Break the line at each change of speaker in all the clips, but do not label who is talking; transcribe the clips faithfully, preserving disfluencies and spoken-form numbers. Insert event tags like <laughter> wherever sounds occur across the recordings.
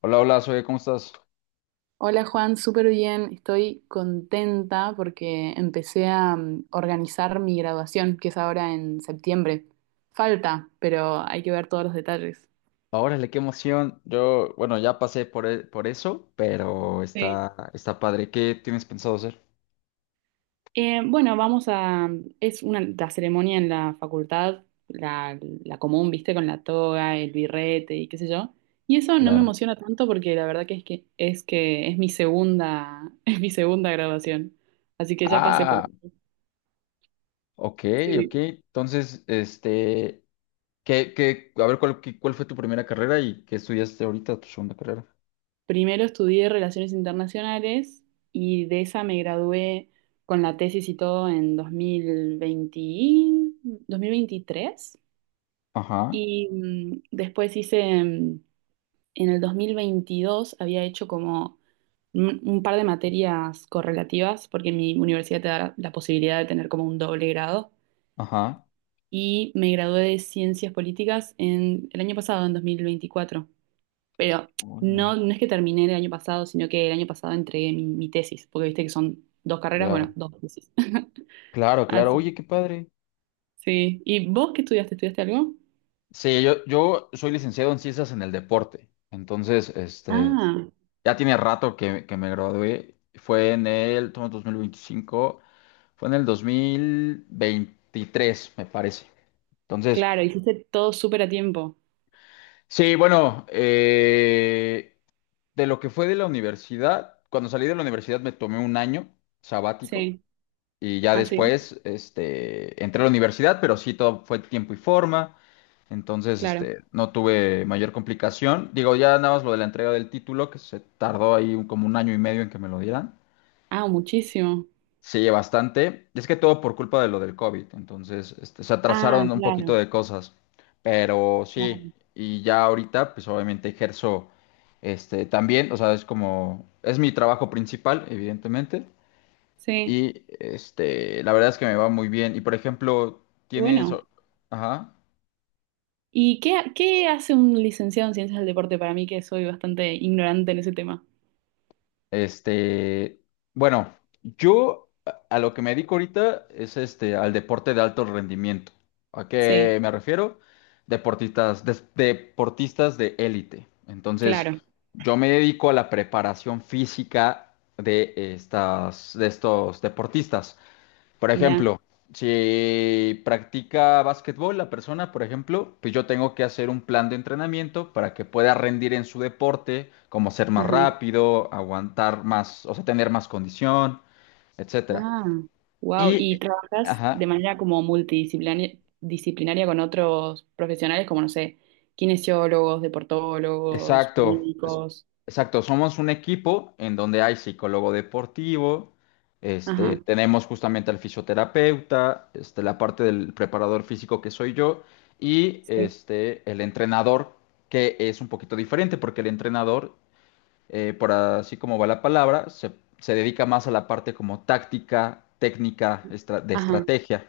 Hola, hola, soy, ¿cómo estás?
Hola Juan, súper bien. Estoy contenta porque empecé a mm, organizar mi graduación, que es ahora en septiembre. Falta, pero hay que ver todos los detalles.
Órale, qué emoción. Yo, bueno, ya pasé por, e- por eso, pero
Sí.
está, está padre. ¿Qué tienes pensado hacer?
Eh, bueno, vamos a... mm, Es una, la ceremonia en la facultad, la, la común, viste, con la toga, el birrete y qué sé yo. Y eso no me
Claro.
emociona tanto porque la verdad que es que es que es mi segunda, <laughs> es mi segunda graduación. Así que ya pasé por
Ah,
eso.
ok, ok.
Sí.
Entonces, este, ¿qué, qué, a ver, cuál, qué- ¿cuál fue tu primera carrera y qué estudiaste ahorita, tu segunda carrera?
Primero estudié Relaciones Internacionales y de esa me gradué con la tesis y todo en dos dos mil veinte, dos mil veintitrés.
Ajá,
Y mm, después hice, mm, en el dos mil veintidós había hecho como un, un par de materias correlativas, porque mi universidad te da la la posibilidad de tener como un doble grado.
ajá.
Y me gradué de Ciencias Políticas en el año pasado, en dos mil veinticuatro. Pero
Órale.
no, no es que terminé el año pasado, sino que el año pasado entregué mi, mi tesis, porque viste que son dos carreras, bueno,
Claro,
dos tesis. <laughs>
claro, claro.
Así,
Oye, qué padre.
sí. ¿Y vos qué estudiaste? ¿Estudiaste algo?
Sí, yo, yo soy licenciado en ciencias en el deporte. Entonces, este,
Ah,
ya tiene rato que, que me gradué. Fue en el, estamos en dos mil veinticinco, fue en el dos mil veintitrés, me parece. Entonces,
claro, hiciste todo súper a tiempo.
sí, bueno, eh, de lo que fue de la universidad, cuando salí de la universidad me tomé un año sabático
Sí.
y ya
Ah, sí,
después, este, entré a la universidad, pero sí, todo fue tiempo y forma. Entonces,
claro.
este, no tuve mayor complicación. Digo, ya nada más lo de la entrega del título, que se tardó ahí un- como un año y medio en que me lo dieran.
Ah, muchísimo.
Sí, bastante. Es que todo por culpa de lo del COVID, entonces este, se
Ah,
atrasaron un poquito
claro,
de cosas, pero sí,
claro.
y ya ahorita pues obviamente ejerzo este también, o sea, es como, es mi trabajo principal, evidentemente,
Sí,
y este, la verdad es que me va muy bien. Y por ejemplo, tienes,
bueno.
ajá.
¿Y qué, qué hace un licenciado en ciencias del deporte para mí, que soy bastante ignorante en ese tema?
Este, bueno, yo a a lo que me dedico ahorita es este al deporte de alto rendimiento. ¿A
Sí,
qué me refiero? Deportistas, des- deportistas de élite. Entonces,
claro.
yo me dedico a la preparación física de estas, de estos deportistas. Por
Mirá.
ejemplo, si practica básquetbol la persona, por ejemplo, pues yo tengo que hacer un plan de entrenamiento para que pueda rendir en su deporte, como ser más
Ajá.
rápido, aguantar más, o sea, tener más condición, etcétera.
Ah, wow.
Y,
¿Y trabajas de
ajá,
manera como multidisciplinaria disciplinaria con otros profesionales como, no sé, kinesiólogos, deportólogos,
exacto, es-
médicos?
exacto. Somos un equipo en donde hay psicólogo deportivo, este,
Ajá,
tenemos justamente al fisioterapeuta, este, la parte del preparador físico que soy yo y
sí.
este, el entrenador que es un poquito diferente porque el entrenador, eh, por así como va la palabra, se, se dedica más a la parte como táctica, técnica, estra- de
Ajá,
estrategia,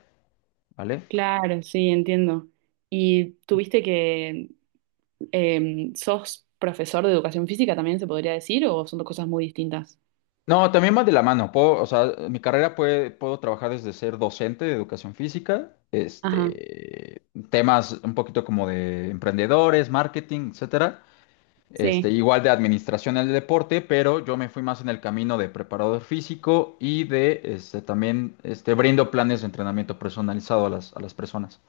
¿vale?
claro, sí, entiendo. ¿Y tuviste que, eh, sos profesor de educación física también, se podría decir, o son dos cosas muy distintas?
No, también va de la mano. Puedo, o sea, mi carrera puede, puedo trabajar desde ser docente de educación física,
Ajá,
este, temas un poquito como de emprendedores, marketing, etcétera. Este,
sí.
igual de administración del deporte, pero yo me fui más en el camino de preparador físico y de este también este brindo planes de entrenamiento personalizado a las, a las personas.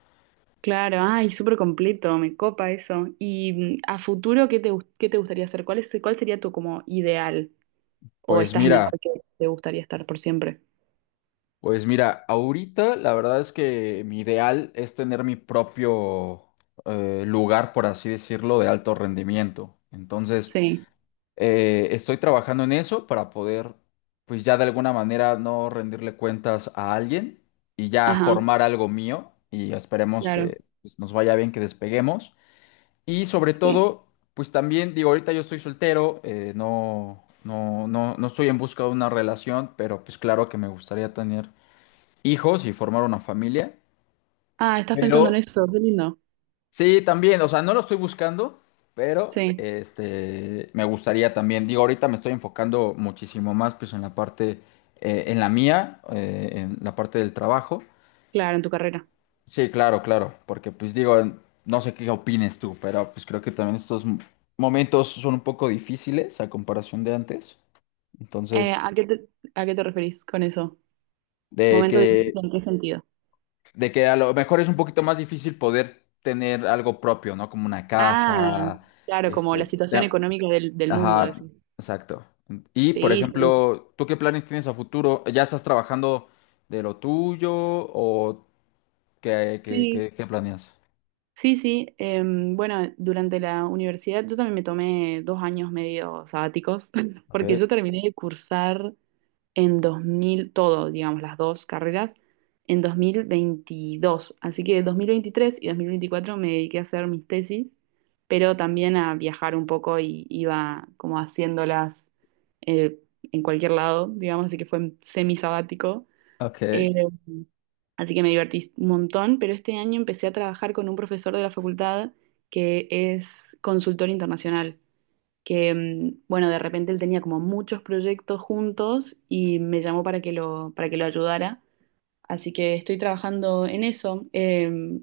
Claro, ay, súper completo, me copa eso. Y mm, a futuro, ¿qué te, gust- qué te gustaría hacer? ¿Cuál es, cuál sería tu como ideal? ¿O
Pues
estás en el
mira,
lugar que te gustaría estar por siempre?
Pues mira, ahorita la verdad es que mi ideal es tener mi propio eh, lugar, por así decirlo, de alto rendimiento. Entonces,
Sí,
eh, estoy trabajando en eso para poder, pues ya de alguna manera no rendirle cuentas a alguien y ya
ajá,
formar algo mío y esperemos
claro,
que pues, nos vaya bien, que despeguemos. Y sobre
sí.
todo, pues también digo, ahorita yo estoy soltero, eh, no, no, no, no estoy en busca de una relación, pero pues claro que me gustaría tener hijos y formar una familia,
Ah, estás pensando en
pero
eso, qué lindo.
sí, también, o sea, no lo estoy buscando, pero
Sí,
este, me gustaría también, digo, ahorita me estoy enfocando muchísimo más pues en la parte, eh, en la mía, eh, en la parte del trabajo.
claro, en tu carrera.
Sí, claro, claro, porque pues digo, no sé qué opines tú, pero pues creo que también estos m- momentos son un poco difíciles a comparación de antes,
Eh,
entonces,
¿a qué te, a qué te referís con eso?
de
¿Momento difícil
que...
en qué sentido?
de que a lo mejor es un poquito más difícil poder tener algo propio, ¿no? Como una
Ah,
casa,
claro, como
este,
la situación
te-
económica del, del mundo,
ajá,
decís.
exacto. Y, por
Sí, sí,
ejemplo, ¿tú qué planes tienes a futuro? ¿Ya estás trabajando de lo tuyo o qué, qué,
sí,
qué, qué planeas?
sí, sí. Em, bueno, durante la universidad yo también me tomé dos años medio sabáticos, <laughs>
Ok,
porque yo terminé de cursar en dos mil todo, digamos, las dos carreras, en dos mil veintidós. Así que dos mil veintitrés y dos mil veinticuatro me dediqué a hacer mis tesis, pero también a viajar un poco y iba como haciéndolas eh, en cualquier lado, digamos, así que fue semi sabático.
ok,
Así que me divertí un montón, pero este año empecé a trabajar con un profesor de la facultad que es consultor internacional, que, mm, bueno, de repente él tenía como muchos proyectos juntos y me llamó para que lo, para que lo ayudara. Así que estoy trabajando en eso. Eh,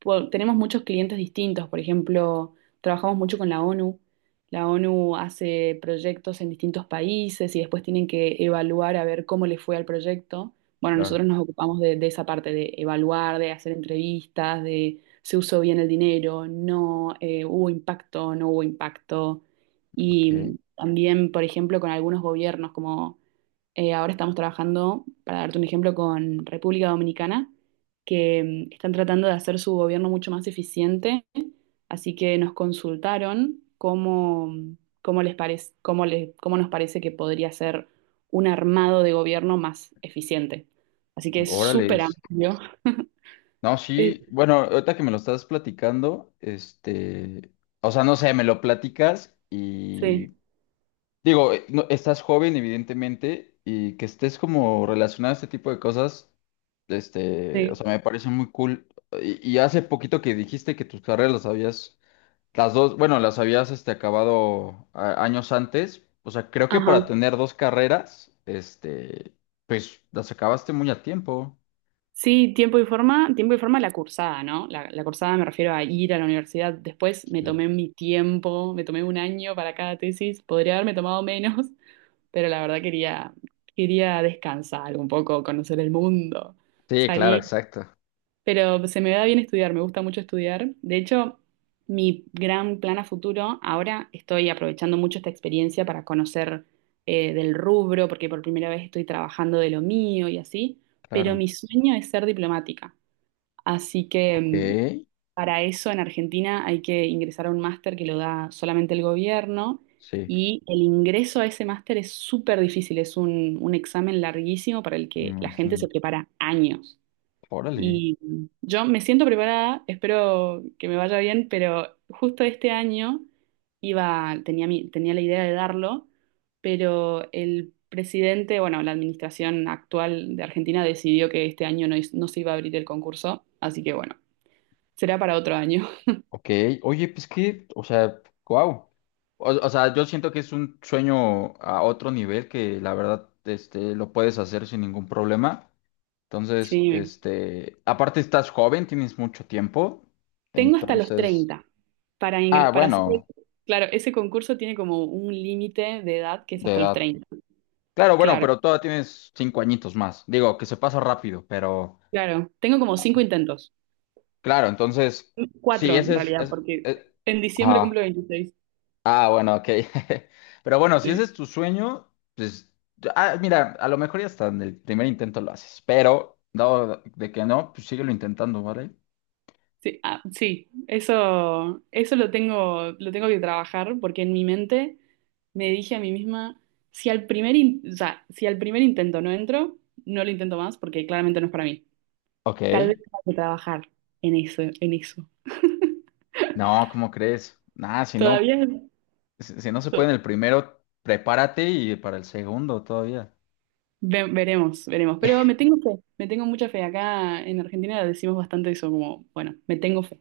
po- tenemos muchos clientes distintos, por ejemplo, trabajamos mucho con la O N U. La O N U hace proyectos en distintos países y después tienen que evaluar a ver cómo le fue al proyecto. Bueno,
claro,
nosotros nos ocupamos de, de esa parte, de evaluar, de hacer entrevistas, de se usó bien el dinero, no eh, hubo impacto, no hubo impacto.
ok.
Y también, por ejemplo, con algunos gobiernos como eh, ahora estamos trabajando, para darte un ejemplo, con República Dominicana, que mm, están tratando de hacer su gobierno mucho más eficiente, así que nos consultaron cómo, mm, cómo les parece, cómo le- cómo nos parece que podría ser un armado de gobierno más eficiente. Así que es
Órale.
súper amplio.
No,
Eh,
sí, bueno, ahorita que me lo estás platicando, este, o sea, no sé, me lo platicas y
sí,
digo, eh, no- estás joven, evidentemente, y que estés como relacionado a este tipo de cosas, este, o
sí.
sea, me parece muy cool. Y, y hace poquito que dijiste que tus carreras las habías, las dos, bueno, las habías, este, acabado a- años antes. O sea, creo que
Ajá.
para tener dos carreras, este, pues las acabaste muy a tiempo.
Sí, tiempo y forma, tiempo y forma la cursada, ¿no? La, la cursada me refiero a ir a la universidad. Después me
Sí.
tomé mi tiempo, me tomé un año para cada tesis. Podría haberme tomado menos, <laughs> pero la verdad quería, quería descansar un poco, conocer el mundo,
Sí, claro,
salir.
exacto.
Pero se me da bien estudiar, me gusta mucho estudiar. De hecho, mi gran plan a futuro, ahora estoy aprovechando mucho esta experiencia para conocer eh, del rubro, porque por primera vez estoy trabajando de lo mío y así. Pero
Claro.
mi sueño es ser diplomática. Así que
Ok,
mm, para eso en Argentina hay que ingresar a un máster que lo da solamente el gobierno
sí,
y el ingreso a ese máster es súper difícil, es un, un examen larguísimo para el
me
que la gente se
imagino.
prepara años.
Órale.
Y mm, yo me siento preparada, espero que me vaya bien, pero justo este año iba, tenía, mi- tenía la idea de darlo, pero el presidente, bueno, la administración actual de Argentina decidió que este año no, is- no se iba a abrir el concurso, así que bueno. Será para otro año. <laughs>
Ok, oye, pues que, o sea, wow. O, o sea, yo siento que es un sueño a otro nivel que la verdad, este, lo puedes hacer sin ningún problema. Entonces,
Sí.
este, aparte estás joven, tienes mucho tiempo.
Tengo hasta los
Entonces,
treinta para
ah,
ingre- para hacer.
bueno,
Claro, ese concurso tiene como un límite de edad que es
de
hasta los
edad.
treinta.
Claro, bueno,
Claro,
pero todavía tienes cinco añitos más. Digo, que se pasa rápido, pero
claro. Tengo como cinco
ah,
intentos.
claro, entonces, sí,
Cuatro
ese
en
es,
realidad,
es,
porque
es-
en diciembre
ajá.
cumplo veintiséis.
Ah, bueno, ok. <laughs> Pero bueno, si ese
Sí.
es tu sueño, pues, ah, mira, a lo mejor ya hasta en el primer intento lo haces, pero dado de que no, pues síguelo intentando, ¿vale?
Sí, ah, sí. Eso, eso lo tengo, lo tengo, que trabajar porque en mi mente me dije a mí misma, si al primer, in- o sea, si al primer intento no entro, no lo intento más porque claramente no es para mí.
Ok.
Tal vez hay que trabajar en eso, en eso.
No, ¿cómo crees? Nada, si no,
Todavía no-
si si no se puede en el primero, prepárate y para el segundo todavía.
ve- veremos, veremos. Pero me tengo fe, me tengo mucha fe. Acá en Argentina decimos bastante eso, como, bueno, me tengo fe.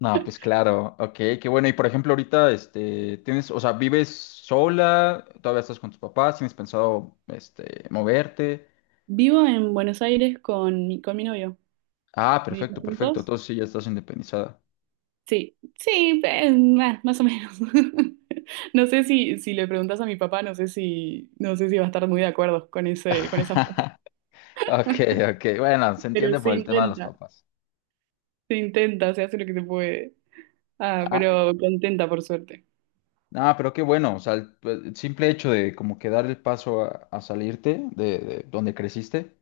No, pues claro, ok, qué bueno. Y por ejemplo, ahorita, este, tienes, o sea, ¿vives sola? ¿Todavía estás con tus papás? ¿Tienes pensado, este, moverte?
Vivo en Buenos Aires con mi, con mi novio.
Ah,
¿Vivimos
perfecto, perfecto.
juntos?
Entonces sí, ya estás independizada.
Sí, sí, eh, más, más o menos. <laughs> No sé si, si le preguntas a mi papá, no sé si, no sé si va a estar muy de acuerdo con ese, con esa frase.
<laughs> Ok, ok. Bueno, se
Pero
entiende
se
por el tema de los
intenta,
papás.
se intenta, se hace lo que se puede. Ah,
Ah,
pero contenta por suerte.
no, pero qué bueno. O sea, el, pues, el simple hecho de como que dar el paso a, a salirte de, de donde creciste.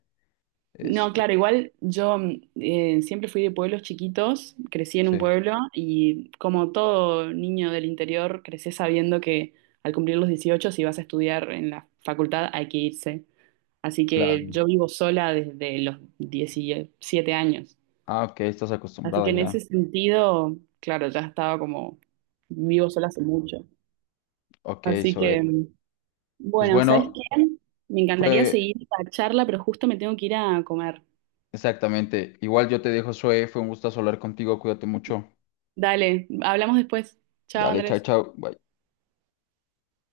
No, claro,
Este,
igual yo mm, eh, siempre fui de pueblos chiquitos, crecí en un
sí,
pueblo y como todo niño del interior, crecí sabiendo que al cumplir los dieciocho si vas a estudiar en la facultad, hay que irse. Así
claro.
que yo vivo sola desde los diecisiete años.
Ah, ok, estás
Así
acostumbrada
que en
ya.
ese sentido, claro, ya estaba como vivo sola hace mucho.
Ok,
Así
Zoe.
que, mm,
Pues
bueno, ¿sabes
bueno,
qué? Me encantaría
fue
seguir esta charla, pero justo me tengo que ir a comer.
exactamente. Igual yo te dejo, Zoe. Fue un gusto hablar contigo. Cuídate mucho.
Dale, hablamos después. Chao,
Dale, chao,
Andrés.
chao. Bye.